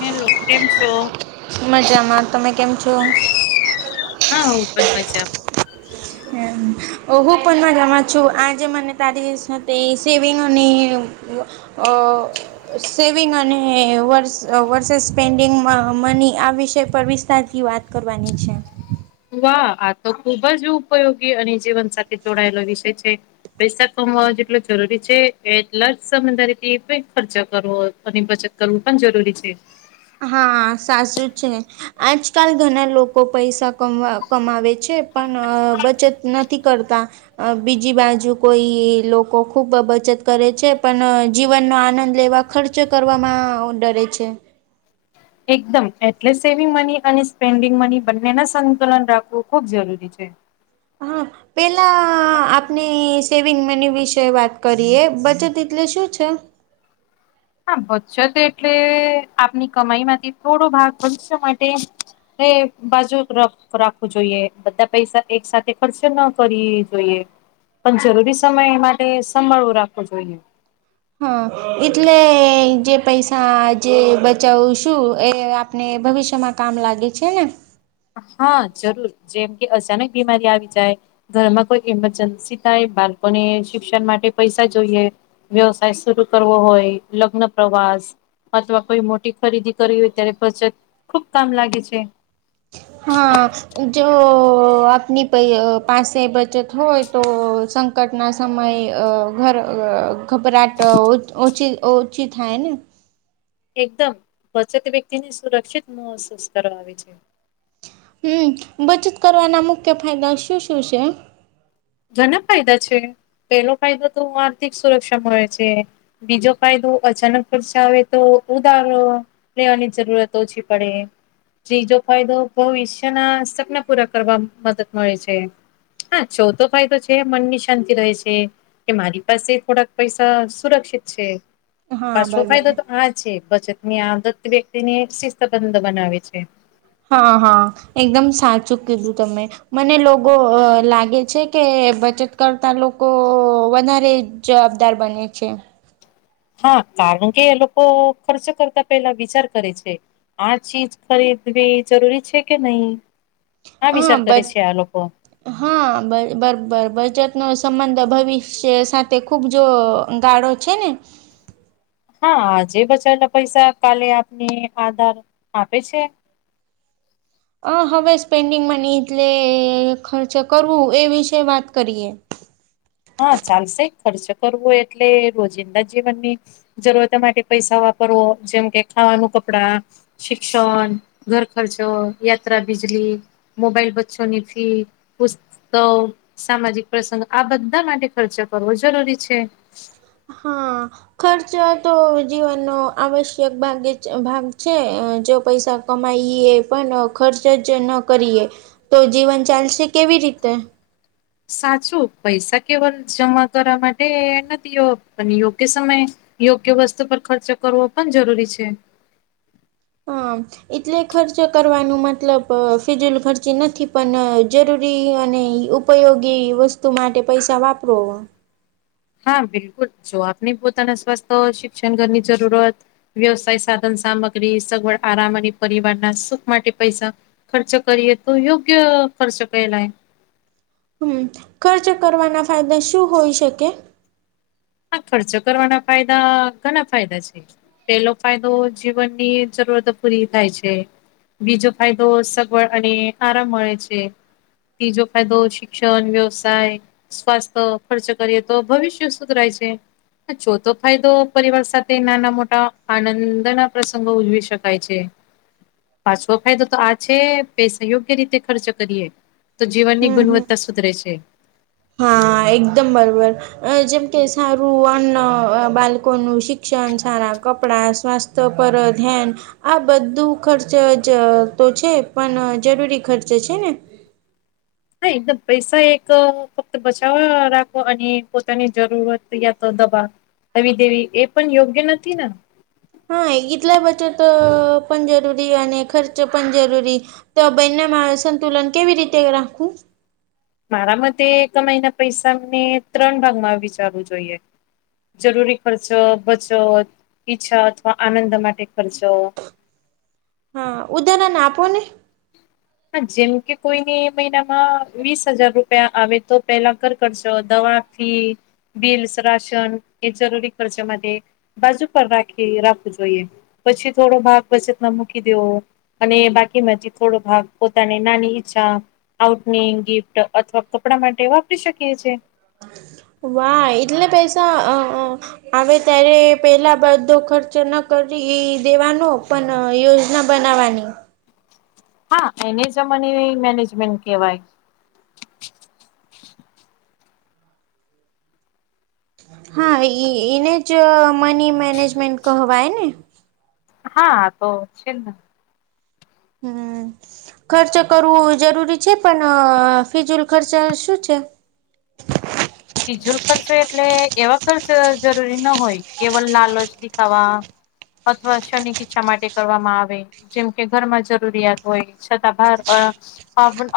Hello, કેમ છો? મજામાં, તમે કેમ છો? હા, હુ પણ મજામાં. હું પણ મજામાં છું આજે મને તારી સાથે સેવિંગ અને અ. સેવિંગ અને વર્સ વર્સેસ સ્પેન્ડિંગમાં મની આ વિષય પર વિસ્તારથી વાત કરવાની છે. વાહ આ તો ખુબ જ ઉપયોગી અને જીવન સાથે જોડાયેલો વિષય છે. પૈસા કમાવા જેટલો જરૂરી છે એટલા જ સમજદારીથી ખર્ચો કરવો અને બચત કરવું પણ જરૂરી છે. હા સાચું છે આજકાલ ઘણા લોકો લોકો પૈસા ક કમાવે છે પણ બચત નથી કરતા અ બીજી બાજુ કોઈ લોકો ખુબ બચત કરે છે પણ જીવનનો આનંદ લેવા ખર્ચો કરવામાં આવુ ડરે છે એકદમ એટલે સેવિંગ મની અને સ્પેન્ડિંગ મની બંનેના સકુલન રાખવું ખુબ જરૂરી છે હા પેલા આપને સેવિંગ મની વિશે વાત કરીએ બચત એટલે શું છે હા વધશે જ એટલે આપની કમાઈ માંથી થોડો ભાગ વધશો માટે હ બાજુ રખ રાખવું જોઈએ બધા પૈસા એક સાથે ખર્ચે ન કર જોઈએ પણ જરૂરી સમય એ માટે સંભળવો રાખવો જોઈએ હા એટલે જે પૈસા જે બચાવું છું એ આપને ભવિષ્યમાં કામ લાગે છે ને હા જરૂર જેમ કે અચાનક બીમારી આવી જાય ઘરમાં કોઈ ઇમરજન્સી થાય બાળકોને શિક્ષણ માટે પૈસા જોઈએ વ્યવસાય શરૂ કરવો હોય લગ્ન પ્રવાસ અથવા કોઈ મોટી ખરીદી કરવી હોય ત્યારે બચત ખુબ કામ લાગે છે હા જો આપની ભાઈ પાસે બચત હોય તો સંકટના સમયે ઘર ઘબરાટ ઓછી ઓછી થાય ને એકદમ બચત વ્યક્તિ ને સુરક્ષિત મોહસૂસ કરવા આવે છે હમ બચત કરવાના મુખ્ય ફાયદા શું શું છે ઘણા ફાયદા છે પેલો ફાયદો તો આર્થિક સુરક્ષા મળે છે બીજો કાયદો અચાનક ખર્ચ આવે તો ઉધારો રહેેવાની જરૂરત ઓછી પડે ત્રીજો ફાયદો ભવિષ્યના સપના પૂરા કરવા મદદ મળે છે હા ચોથો ફાયદો છે મનની શાંતિ રહે છે કે મારી પાસે થોડાક પૈસા સુરક્ષિત છે હા પાછો બરોબર ફાયદો તો આ છે બચત ની આદત વ્યક્તિને એક શિતબંધ બનાવે છે હા હા એકદમ સાચું કીધું તમે મને લોકો લાગે છે કે બચત કરતા લોકો વધારે જવાબદાર બન છે હા કારણ કે લોકો ખર્ચો કરતા પેહલાં વિચાર કરે છે. આ ચીજ ખરીદવી જરૂરી છે કે નહીં આ હા વિચાર બ કરે છે આ લોકો. હા બર બર બર બચતનો સંબંધ ભવિષ્ય સાથે ખુબ જો ગાળો છે ને. હા આજે બચાવેલા પૈસા કાલે આપને આધાર આપે છે. અ હવે સ્પેન્ડિંગમાં મની એટલે ખર્ચ કરવું એ વિશે વાત કરીએ. હા ચાલશે ખર્ચ કરવો એટલે રોજિંદા જીવનની જરૂરત માટે પૈસા વાપરવો જેમ કે ખાવાનું કપડાં. શિક્ષણ, ઘરખર્ચ, યાત્રા, બિજલી. મોબાઈલ, બચ્ચોની ફી, પુસ્ત, સામાજિક પ્રસંગ, આ બધાં ધા માટે ખર્ચો કરવો જરૂરી છે. હા. ખર્ચ તો જીવનનો આવશ્યક ભાગે ભાગ છે અ જો પૈસા કમાઈએ પણ ખર્ચ જ ન કરીએ તો જીવન ચાલશે કેવી રીતે? સાચું પૈસા કેવલ જમા કરવા માટે નથી પણ યોગ્ય સમયે યોગ્ય વસ્તુ પર ખર્ચો કરવો પણ જરૂરી છે. હ. એટલે ખર્ચ કરવાનું મતલબ ફિજુલ ખર્ચી નથી પણ જરૂરી અને ઉપયોગી વસ્તુ માટે પૈસા વાપરો. હા બિલકુલ જો આપને પોતાનાં સ્વાસ્થ, શિક્ષણ ઘરની જરૂરત વ્યવસાય, સાધન સામગ્રી, સગવડ, આરામ અને પરિવારના સુખ માટે પૈસા ખર્ચ કરીએ તો યોગ્ય ખર્ચ કેહેલાય. હમ્મ, ખર્ચ કરવાના ફાયદા શું હોઈ શકે? હા, ખર્ચો કરવાના ફાયદા ઘણાં ફાયદા છે. પેલો ફાયદો જીવનની જરૂરતો પૂરી થાય છે. બીજો ફાયદો સગવડ અને આરામ મળે છે. તીજો કાયદો શિક્ષણ, વ્યવસાય, સ્વાસ્થ્ય, ખર્ચ કરીએ તો ભવિષ્ય સુધરાય છે. ચોથો ફાયદો પરિવાર સાથે નાનાં મોટા આનંદના પ્રસંગો ઉજવી શક કાય છે પાચમો ફાયદો તો આ છે પૈસા યોગ્ય રીતે ખર્ચ કરીએ તો જીવનની હમ હમ ગુણવત્તા સુધરે છે. હા એકદમ બરોબર, અ જેમ કે સારું અન્ન બાલકોનું શિક્ષણ, સારા કપડાં, સ્વાસ્થ્ય પર ધ્યાન આ બધું ખર્ચ જ તો છે પણ જરૂરી ખર્ચ છે ને? હા એકદમ પૈસા એક ફક્ત બચાવવા રાખો અને પોતાની જરૂરત યા તો દબાવ આવી દેવી એ પણ યોગ્ય નથી ને? હા એટલે બચત પણ જરૂરી અને ખર્ચ પણ જરૂરી. તો આ બયનામા સંતુલન કેવી રીતે રાખવું? મારા મતે કમાયના પૈસા અને ત્રણ ભાગમાં વિચારવું જોઈએ. જરૂરી ખર્ચો, બચત, ઈચ્છા અથવા આનંદ માટે ખર્ચો. હા, ઉદાહરણ આપો ને. હા જેમ કે કોઈને એ મહિનામાં વીસ હજાર રૂપિયા આવે તો પેલા કર કરજો દવા ફી, બિલ્સ, રાશન એ જરૂરી ખર્ચા માટે. બાજુ પર રાખી રાખવું જોઈએ. પછી થોડો ભાગ બચતમાં મૂકી દેવો અને બાકી બચ થોડો ભાગ પોતાની નાની ઈચ્છા આઉટનીગ, ગિફ્ટ અથવા કપડાં માટે વાપરી શકીએ છીએ. વાહ એટલે પૈસા અ અ આવે ત્યારે પેલા બધો ખર્ચ ન કરી દેવાનો પણ યોજ ના બનાવાની. હા એને જ મને મેનેજમેન્ટ કેવાય હા એને જ મની મેનેજમેન્ટ કહવાય ને હા તો છે. હમ ખર્ચ કરવું જરૂરી છે પણ ફિઝુલ ખર્ચા શું છે. ફિઝુલ ખર્ચો એટલે એવા ખર્ચ જ જરૂરી ના હોય કેવલ લાલચ દેખાવા અથવા શનીિકઈચ્છા માટે કરવામાં આવે જેમ કે ઘરમાં જરૂરિયાત હોય છતાં બહાર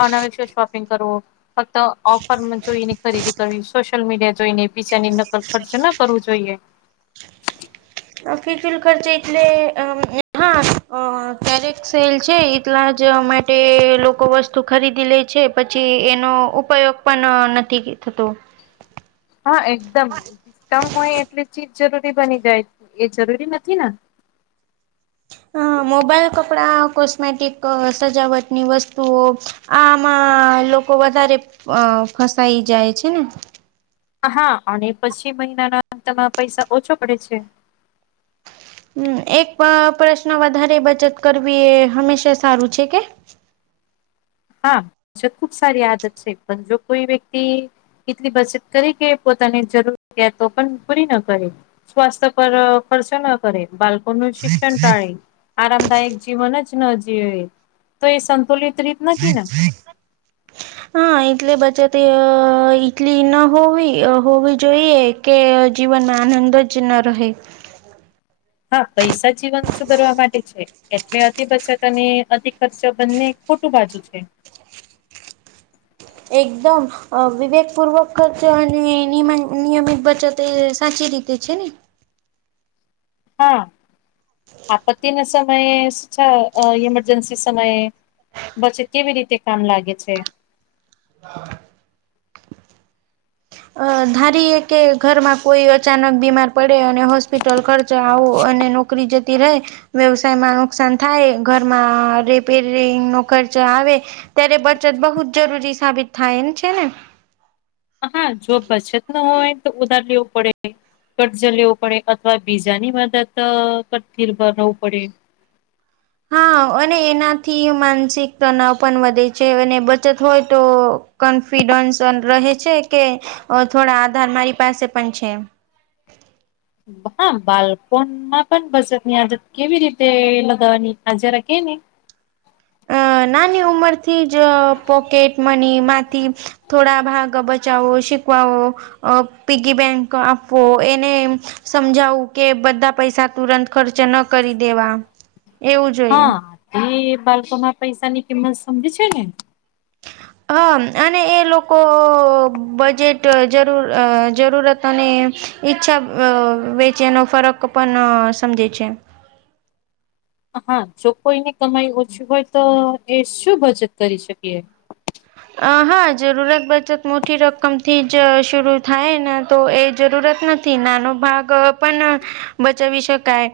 અનાવશ શોપિંગ કરો ફક્ત ઓફન જોઈ ખરીદી સોશિયલ મીડિયા જોઈ ને બીજાની નકલ ખર્ચ ના કરવું જોઈએ. આ ફિઝુલ ખર્ચ એટલે આમ હા આ ક્યારેક સેલ છે એટલા જ અમે તે લોકો વસ્તુ ખરીદી લે છે પછી એનો ઉપયોગ પણ ના નથી થતો. હા એકદમ ડિસ્કાઉ હોય એટલે ચીજ જરૂરી બની જાય એ જરૂરી નથી ને અ મોબાઈલ કપડાં કોસ્મેટિક સજાવટની વસ્તુઓ આમાં લોકો વધારે ફસાઈ જાય છે ને હા અને પછી મહિના ના તમા પૈસા ઓછો પડે છે. હમ એક પ્રશ્ન વધારે બચત કરવી એ હંમેશા સારું છે કે હા હ ખૂબ સારી આદત છે પણ જો કોઈ વ્યક્તિ એટલી બચત કરી કે પોતાની જરૂરિયાતો પણ પૂરી ન કરી સ્વાસ્થ્ય પર ખર્ચો ના કરે બાળકો ન શિક્ષણ ટાળે આરામદાયક જીવન જ ન જીવે તો એ સંતુલિત રીતે રાટટ હા એટલે બચત અ ટલી ન હોવી હોવી જોઈએ કે જીવનમાં આનંદો જ ન રહે હા પૈસા જીવન સુધરવા માટે છે એટલે અતિ બચત અને અતિ ખર્ચ બંને ખોટું બાજુ છે એકદમ વિવેકપૂર્વક ખર્ચો અને નિમ નિયમિત બચત સાચી રીતે. તે છે હા આપત્તિના સમયે છ ઇમરજન્સી સમયે. વચે કેવી રીતે કામ લાગે છે હા અ ધારીએ કે ઘરમાં કોઈ અચાનક બીમાર પડે અને હોસ્પિટલ ખર્ચે આવો અને. નોકરી જતી રહે વ્યવસાયમાં નુકસાન થાય ઘરમાં રિપેરિંગ નો ખર્ચ આવે ત્યારે બચત બહુ જ જરૂરી સાબિત થાય છે ને હા જો બચત ન હોય તો ઉધાર લેવું પડે કરટજ લેવું પડે અથવા બીજાની મદદ કરટરભવું પડે હા અને એનાથી માનસિક તનાવ પણ વધે છે અને બચત હોય તો. કોન્ફિડન્સ રહે છે કે થોડા આધાર મારી પાસે પણ છે હા બાળપણમાં પણ બચત ની આદત કેવી રીતે લગાવવાની આજરા કે ને. હ નાની ઉંમર થી જ પોકેટ મનીમાંથી થોડા ભાગ બચાવો. પીગી બેંકો આપવો એને સમજાવું કે બધા પૈસા તુરંત ખર્ચ ન કરી દેવા એવું જોઈએ હા એ બાળકોમાં પૈસાની કિંમત સમજે છે ને હ અને એ લોકો બજેટ જરૂર જરૂરત અને. ઈચ્છા વેચેનો ફરક પણ સમજે છે હા જો કોઈની કમાઈ ઓછી હોય તો એ શું બચત કરી શકીએ અ હા જરૂરત બચત મોટી રકમથી જ શરૂ થાય ને તો એ જરૂરત નથી. થી નાનો ભાગ પણ બચાવી શકાય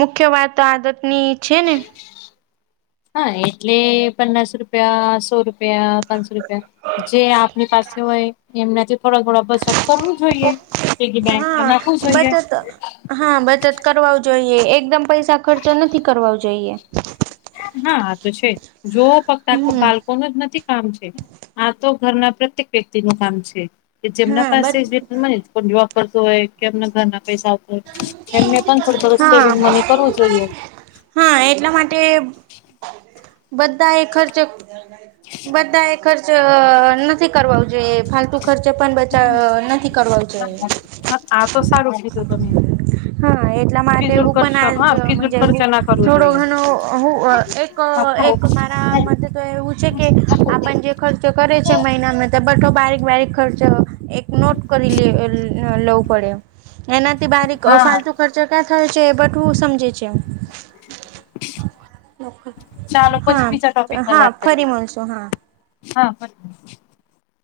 મુખ્ય વાત આદતની છે ને હા એટલે પન્નાસ રૂપિયા સો રૂપિયા પાંચસો રૂપિયા જે આપની પાસે હોય એમનાથી થોડા થોડા [unintelligible] કરવું જોઈએ તેથી હા બેંકમાં નાખવું જોઈએ બચત હા બચત કરવા જોઈએ એકદમ પૈસા ખર્ચા નથી કરવા જોઈએ હા તો છે જો ફક્ત [unintelligible] હમ બાળકો ન જ નથી [unintelligible] આ તો ઘરના પ્રત્યેક વ્યક્તિનું કામ છે કે જેમના હા બ પાસે મને વાપરતું હોય કે એમના ઘરના પૈસા એમને પણ થોડું થોડુંક હા સેવિંગ મને કરવું જોઈએ હા એટલા માટે બધા એ ખર્ચ બધા એ ખર્ચ નથી કરવા જોઈએ ફાલતુ ખર્ચે પણ બચાવ નથી કરવો જો એ હ આ તો સારુ કીધુ તમે હા એટલા માટે ફિઝુલ હું ખર્ચો હા પણ આજ ફિઝુલ ખર્ચો ના [unintelligible] કરવો થોડો જોઈએ. ઘણો હું એક એક મારા મતે તો એવું છે કે આપણ જે ખર્ચો કરે છે મહિનામાં તે બટો બારીક બારીક ખર્ચ એક નોટ કરી લે લેવું પડે એનાથી બારીક હા ફાલતુ ખર્ચો ક્યાં થયો છે એ બધું હું સમજે છે ચાલો હા પછી બીજા ટોપિક પર હા વાત કરીએ ફરી મળશું હા હા બ